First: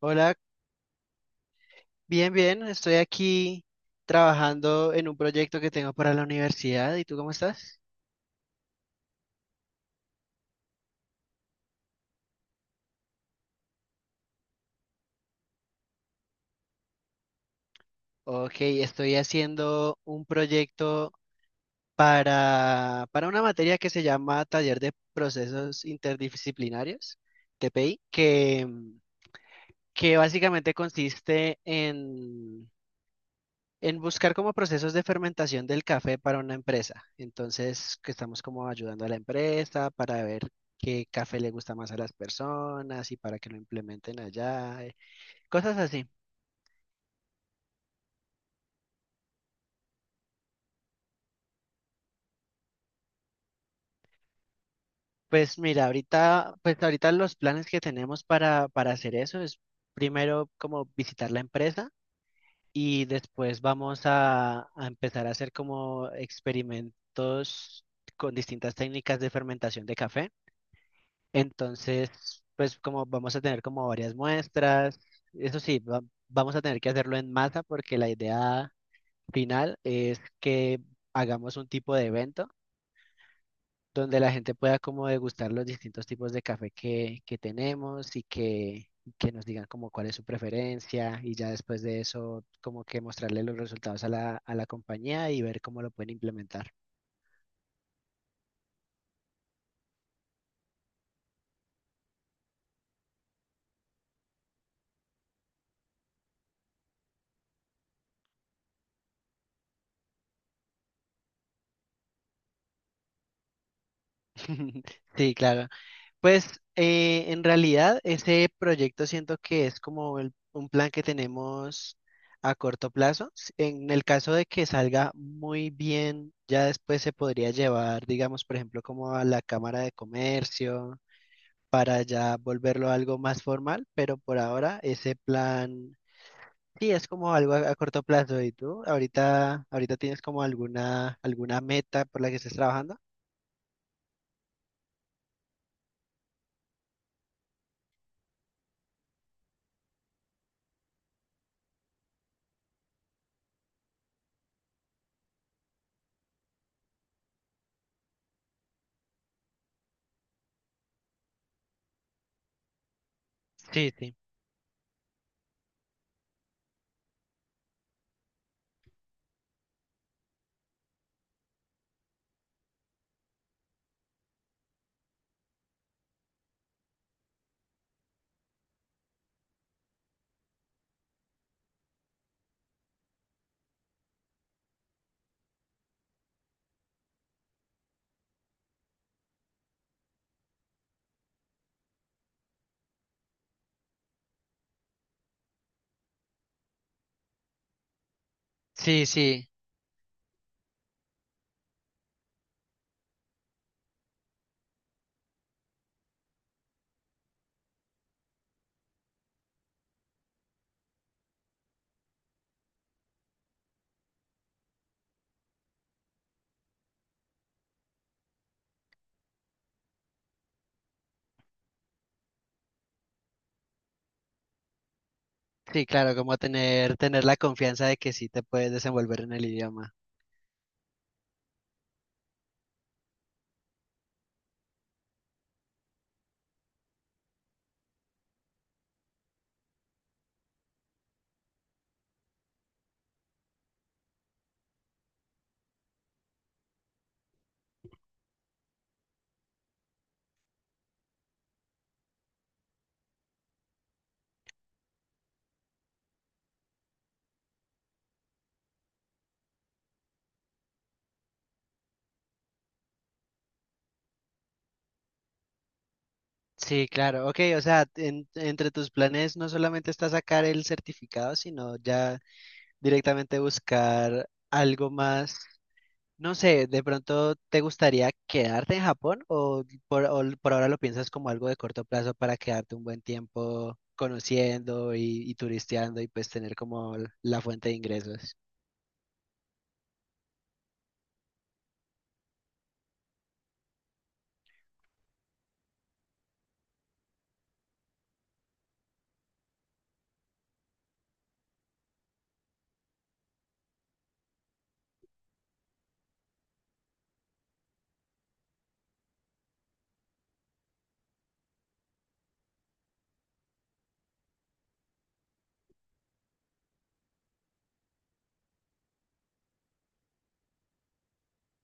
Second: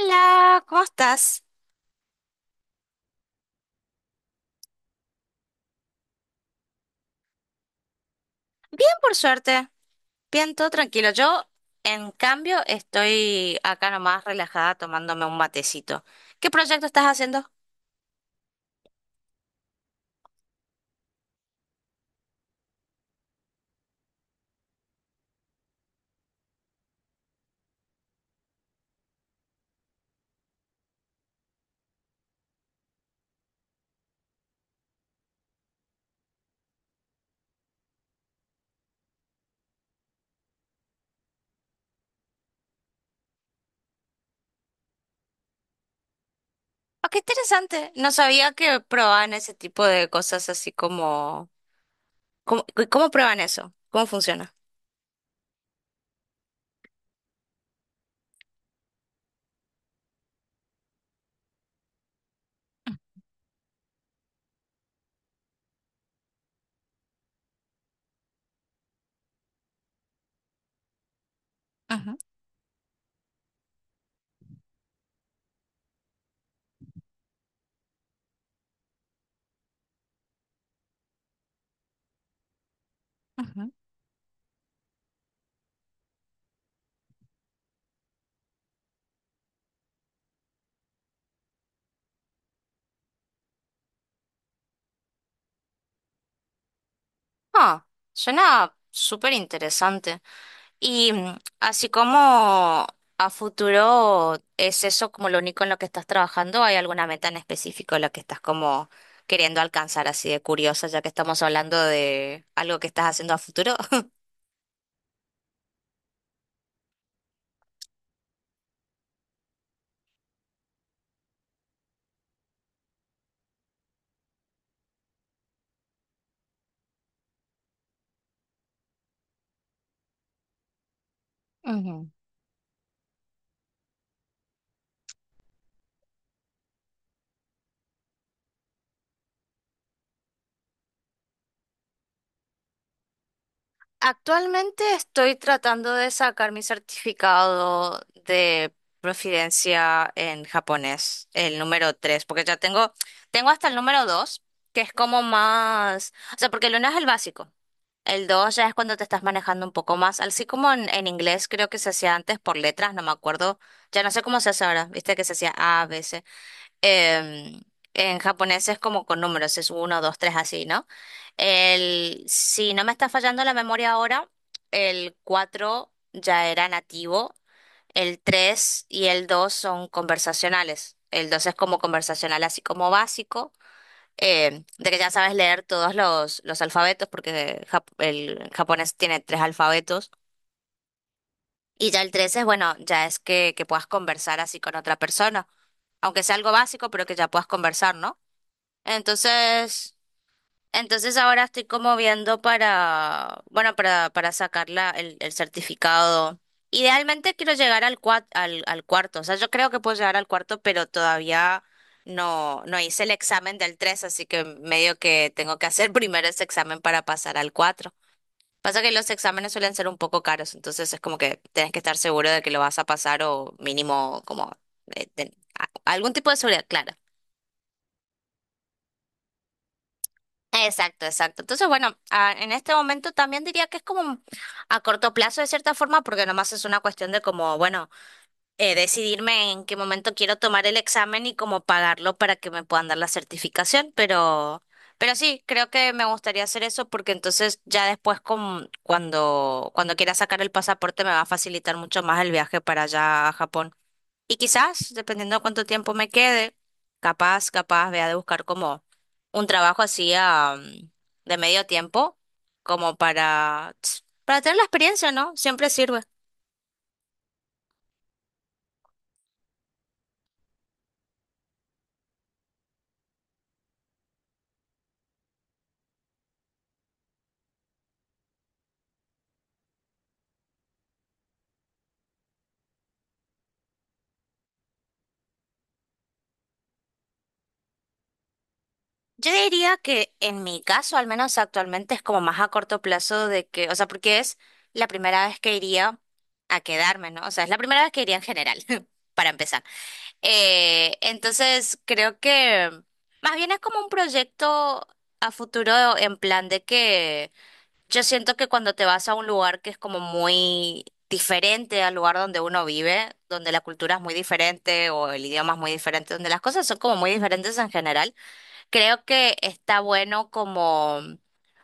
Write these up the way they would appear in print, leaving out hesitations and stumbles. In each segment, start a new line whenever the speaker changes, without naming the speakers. Hola,
¿cómo estás?
bien, bien. Estoy aquí trabajando en un proyecto que tengo para la universidad. ¿Y tú cómo estás?
Bien, por suerte. Bien, todo tranquilo. Yo, en cambio, estoy acá nomás relajada tomándome un matecito. ¿Qué proyecto estás haciendo?
Ok, estoy haciendo un proyecto para una materia que se llama Taller de Procesos Interdisciplinarios, TPI, que básicamente consiste en buscar como procesos de fermentación del café para una empresa. Entonces, que estamos como ayudando a la empresa para ver qué café le gusta más a las personas y para que lo implementen allá, cosas así.
Ah, qué interesante. No sabía que probaban ese tipo de cosas así como... ¿¿Cómo prueban eso? ¿Cómo funciona?
Pues mira, ahorita, pues ahorita los planes que tenemos para hacer eso es primero como visitar la empresa y después vamos a empezar a hacer como experimentos con distintas técnicas de fermentación de café.
Ujú,
Entonces, pues como vamos a tener como varias muestras, eso sí, vamos a tener que hacerlo en masa porque la idea final es que hagamos un tipo de evento
ujú.
donde la gente pueda como degustar los distintos tipos de café que tenemos y que nos digan como cuál es su preferencia, y ya después de eso como que mostrarle los resultados a la compañía y ver cómo lo pueden implementar.
Ah, suena súper interesante. Y así como a futuro, ¿es eso como lo único en lo que estás trabajando? ¿Hay alguna meta en específico en la que estás como queriendo alcanzar así de curiosa, ya que estamos hablando de algo que estás haciendo a futuro?
Sí, claro. Pues en realidad ese proyecto siento que es como un plan que tenemos a corto plazo. En el caso de que salga muy bien, ya después se podría llevar, digamos, por ejemplo, como a la Cámara de Comercio para
Ujú.
ya volverlo algo más formal, pero por ahora ese plan sí es como algo a corto plazo. ¿Y tú ahorita, ahorita tienes como alguna meta por la que estés trabajando?
Actualmente estoy tratando de sacar mi certificado de proficiencia en japonés, el número 3 porque tengo hasta el número 2 que es como más, o sea, porque el 1 es el básico. El 2 ya es cuando te estás manejando un poco más, así como en inglés creo que se hacía antes por letras, no me acuerdo,
Sí,
ya no
sí.
sé cómo se hace ahora, viste que se hacía A, B, C. Em, en japonés es como con números, es uno, 2, 3, así, ¿no? El, si no me está fallando la memoria ahora, el 4 ya era nativo, el 3 y el 2 son conversacionales, el 2 es como conversacional, así como básico, de que ya sabes leer los alfabetos, porque el japonés tiene tres alfabetos. Y ya el tres es, bueno, ya es que puedas conversar así con otra persona, aunque sea algo básico, pero que ya puedas conversar, ¿no?
Sí, sí.
Entonces, entonces ahora estoy como viendo para, bueno, para sacar el certificado. Idealmente quiero llegar al, al cuarto, o sea, yo creo que puedo llegar al cuarto, pero todavía no hice el examen del 3, así que medio que tengo que hacer primero ese examen para pasar al 4. Pasa que los exámenes suelen ser un poco caros, entonces es como que tienes que estar seguro de que lo vas a pasar o mínimo como eh, ten-
Sí,
algún
claro,
tipo
como
de seguridad, claro.
tener la confianza de que sí te puedes desenvolver en el idioma.
Exacto, exacto. Entonces, bueno, ah, en este momento también diría que es como a corto plazo de cierta forma, porque nomás es una cuestión de como, bueno, decidirme en qué momento quiero tomar el examen y cómo pagarlo para que me puedan dar la certificación, pero sí, creo que me gustaría hacer eso porque entonces ya después cuando quiera sacar el pasaporte me va a facilitar mucho más el viaje para allá a Japón. Y quizás, dependiendo de cuánto tiempo me quede, capaz, vea de buscar como un trabajo así de medio tiempo, como para tener la experiencia, ¿no? Siempre sirve.
Sí, claro, ok, o sea, entre tus planes no solamente está sacar el certificado, sino ya directamente buscar algo más, no sé, de pronto te gustaría quedarte en Japón o por ahora lo piensas como algo de corto plazo para quedarte un buen tiempo conociendo y turisteando y pues tener como la fuente de ingresos.
Yo diría que en mi caso, al menos actualmente, es como más a corto plazo de que, o sea, porque es la primera vez que iría a quedarme, ¿no? O sea, es la primera vez que iría en general, para empezar. Entonces, creo que más bien es como un proyecto a futuro en plan de que yo siento que cuando te vas a un lugar que es como muy diferente al lugar donde uno vive, donde la cultura es muy diferente o el idioma es muy diferente, donde las cosas son como muy diferentes en general, creo que está bueno como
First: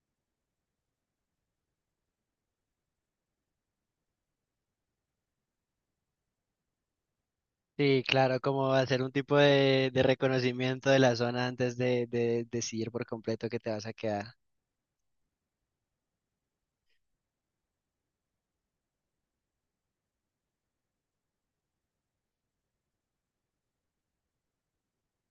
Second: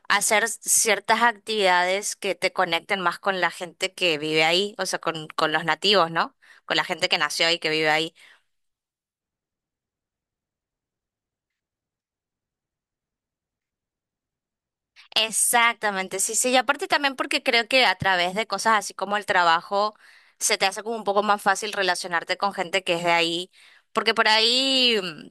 hacer ciertas actividades que te conecten más con la gente que vive ahí, o sea, con los nativos, ¿no? Con la gente que nació y que vive
Sí,
ahí.
claro, como hacer un tipo de reconocimiento de la zona antes de decidir por completo que te vas a quedar.
Exactamente, sí, sí, y aparte también porque creo que a través de cosas así como el trabajo se te hace como un poco más fácil relacionarte con gente que es de ahí, porque por ahí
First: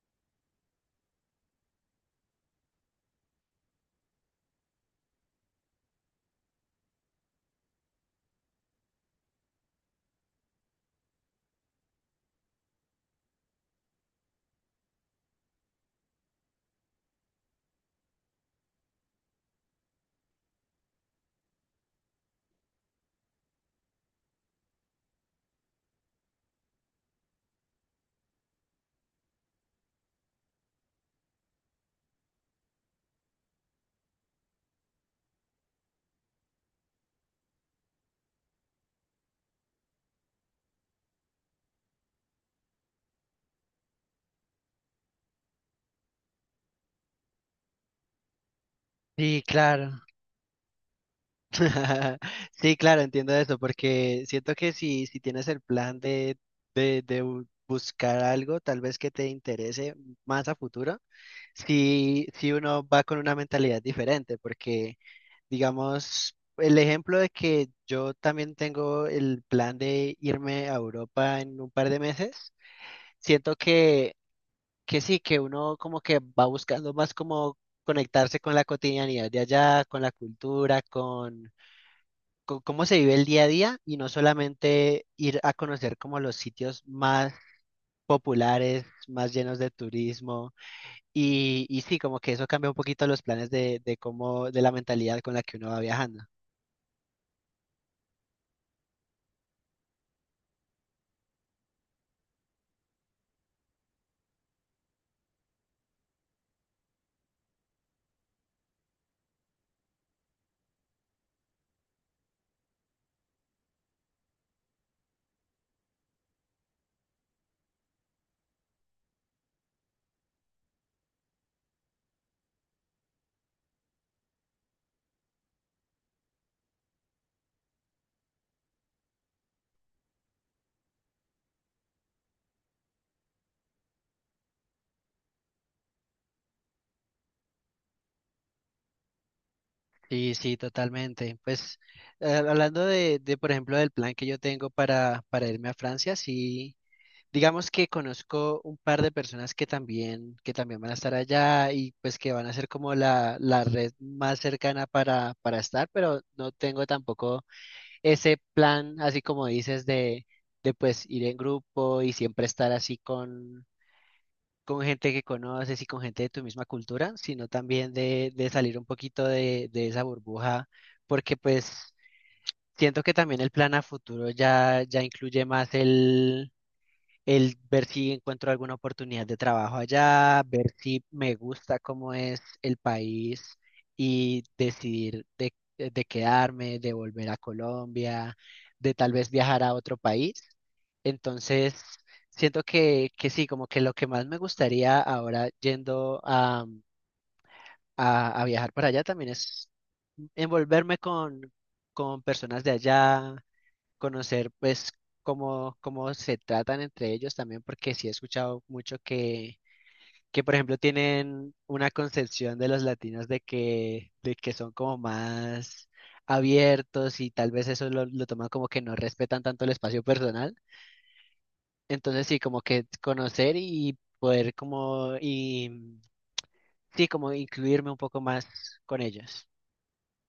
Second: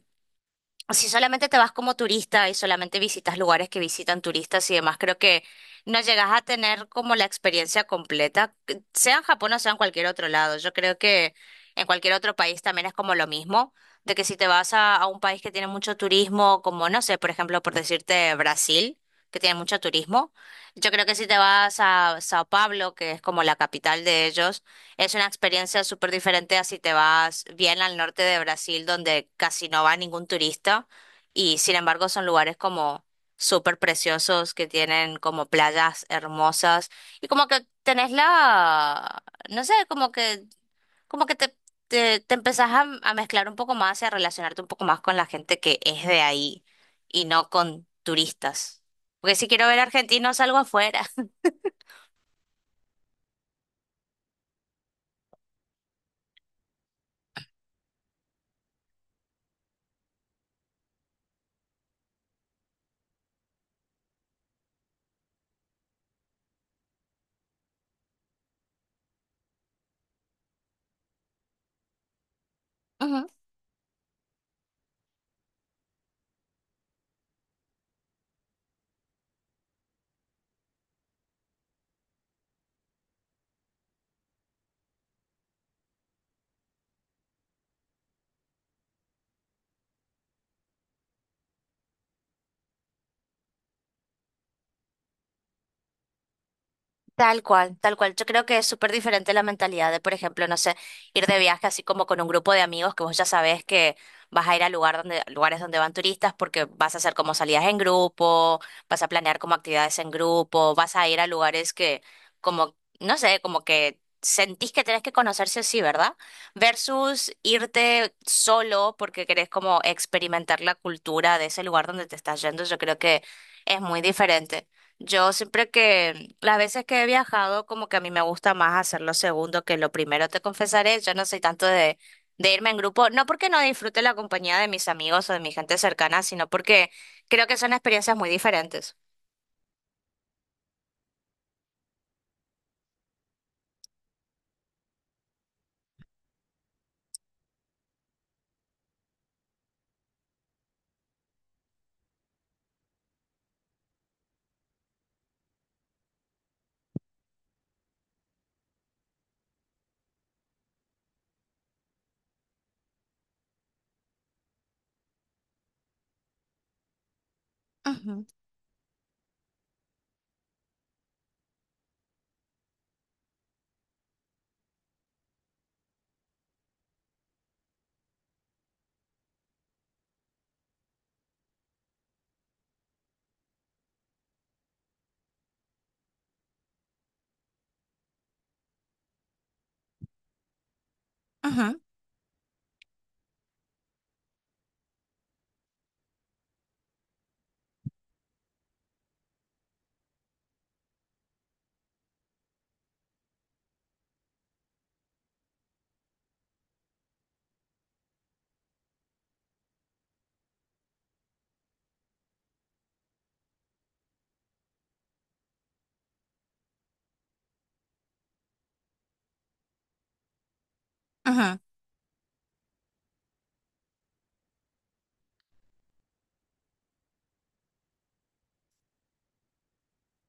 si solamente te vas como turista y solamente visitas lugares que visitan turistas y demás, creo que no llegas a tener como la experiencia completa, que sea en Japón o sea en cualquier otro lado. Yo creo que en cualquier otro país también es como lo mismo, de que si te vas a un país que tiene mucho turismo, como no sé, por ejemplo, por decirte Brasil, que tiene mucho turismo, yo creo que si te vas a Sao Paulo, que es como la capital de ellos, es una experiencia súper diferente a si te vas bien al norte de Brasil, donde casi no va ningún turista, y sin embargo son lugares como súper preciosos, que tienen como playas hermosas, y como que tenés la, no sé, como que te empezás a mezclar un poco más y a relacionarte un poco más con la gente que es de ahí, y no con turistas. Porque
Sí,
si quiero ver
claro.
argentinos, salgo afuera.
Sí, claro, entiendo eso, porque siento que si, si tienes el plan de buscar algo, tal vez que te interese más a futuro, si, si uno va con una mentalidad diferente. Porque digamos, el ejemplo de que yo también tengo el plan de irme a Europa en un par de meses, siento que sí, que uno como que va buscando más como conectarse con la cotidianidad de allá, con la cultura, con cómo se vive el día a día y no solamente ir a conocer como los sitios más populares, más llenos de turismo y sí, como que eso cambia un poquito los planes de cómo, de la mentalidad con la que uno va viajando.
Tal cual, tal cual. Yo creo que es súper diferente la mentalidad de, por ejemplo, no sé, ir de viaje así como con un grupo de amigos que vos ya sabés que vas a ir a lugar donde, lugares donde van turistas porque vas a hacer como salidas en grupo, vas a planear como actividades en grupo, vas a ir a lugares que como, no sé, como que sentís que tenés que conocerse así, ¿verdad? Versus irte solo porque querés como experimentar la cultura de ese lugar donde te estás yendo. Yo creo que es muy diferente. Yo siempre que, las veces que he viajado, como que a mí me gusta más hacer lo segundo que lo primero, te confesaré, yo no soy tanto de irme en grupo, no porque no disfrute la compañía de mis amigos o de mi gente cercana, sino porque creo que son experiencias muy diferentes.
Sí, sí, totalmente. Pues hablando de, por ejemplo, del plan que yo tengo para irme a Francia, sí, digamos que conozco un par de personas que también van a estar allá y pues que van a ser como la red más cercana para estar, pero no tengo tampoco ese plan, así como dices, de pues ir en grupo y siempre estar así con gente que conoces y con gente de tu misma cultura, sino también
Ujú,
de salir un poquito de esa burbuja, porque pues siento que también el plan a futuro ya incluye más el ver si encuentro alguna oportunidad de trabajo allá, ver si me gusta cómo es el país y decidir de quedarme, de volver a Colombia, de tal vez viajar a otro país. Entonces,
ujú,
siento que sí, como que lo que más me gustaría ahora yendo a viajar para allá también es envolverme con personas de allá, conocer pues cómo, cómo se tratan entre ellos también, porque sí he escuchado mucho que por ejemplo tienen una concepción de los latinos de que son como más abiertos y tal vez eso lo toman como que no respetan tanto el espacio personal.
ujú.
Entonces sí, como que conocer y poder como y sí, como incluirme un poco más con ellos.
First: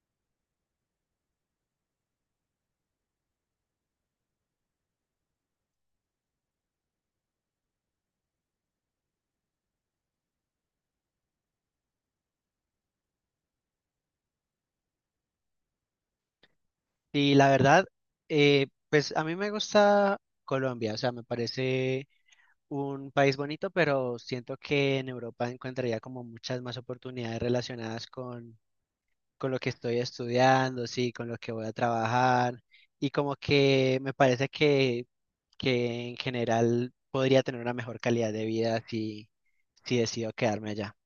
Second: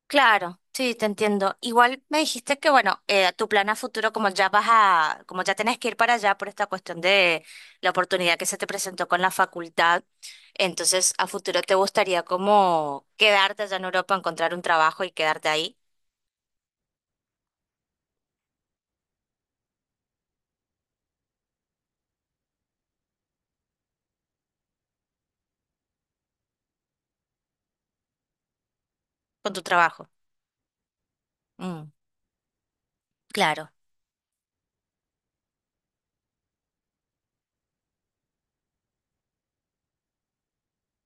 Claro, sí, te entiendo. Igual me dijiste que, bueno, tu plan a futuro, como ya vas a, como ya tenés que ir para allá por esta cuestión de la oportunidad que se te presentó con la facultad, entonces a futuro te gustaría como quedarte allá en Europa, encontrar un trabajo y quedarte ahí
Y la verdad, pues a mí me gusta Colombia, o sea, me parece un país bonito, pero siento que en Europa encontraría como muchas más oportunidades relacionadas con
con
lo
tu
que estoy
trabajo.
estudiando, sí, con lo que voy a
Mm,
trabajar, y como
claro.
que me parece que en general podría tener una mejor calidad de vida si, si decido quedarme allá.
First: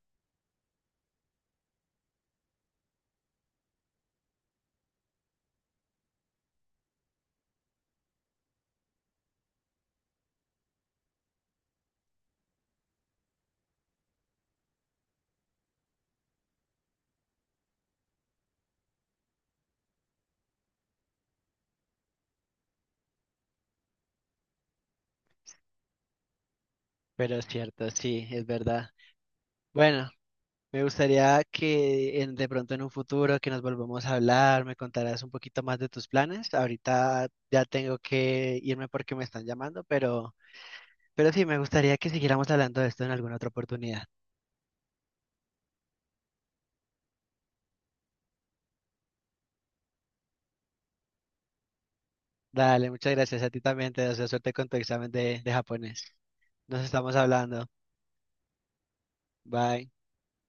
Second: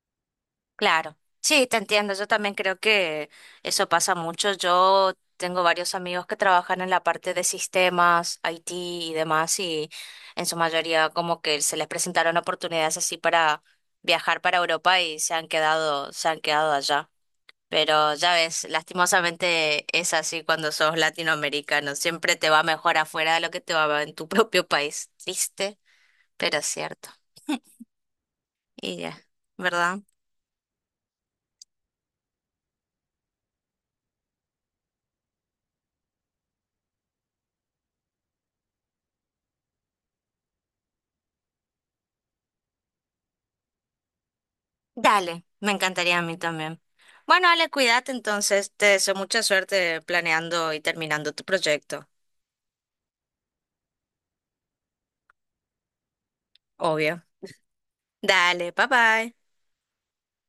Claro, sí, te entiendo. Yo también creo que eso pasa mucho. Yo tengo varios amigos que trabajan en la parte de sistemas, IT y demás, y en su mayoría como que se les presentaron oportunidades así para viajar para Europa y se han quedado allá. Pero ya ves, lastimosamente es así cuando sos latinoamericano. Siempre te va mejor afuera de lo que te va en tu propio país. Triste, pero cierto.
Pero es cierto, sí, es verdad.
Y ya, ¿verdad?
Bueno, me gustaría que de pronto en un futuro que nos volvamos a hablar, me contarás un poquito más de tus planes. Ahorita ya tengo que irme porque me están llamando, pero sí, me gustaría que siguiéramos hablando de esto en alguna otra oportunidad.
Dale, me encantaría a mí también. Bueno, Ale, cuídate entonces. Te deseo mucha suerte planeando y terminando tu proyecto,
Dale, muchas gracias a ti también, te deseo suerte con tu examen de japonés. Nos estamos
obvio.
hablando.
Dale, bye bye.
Bye.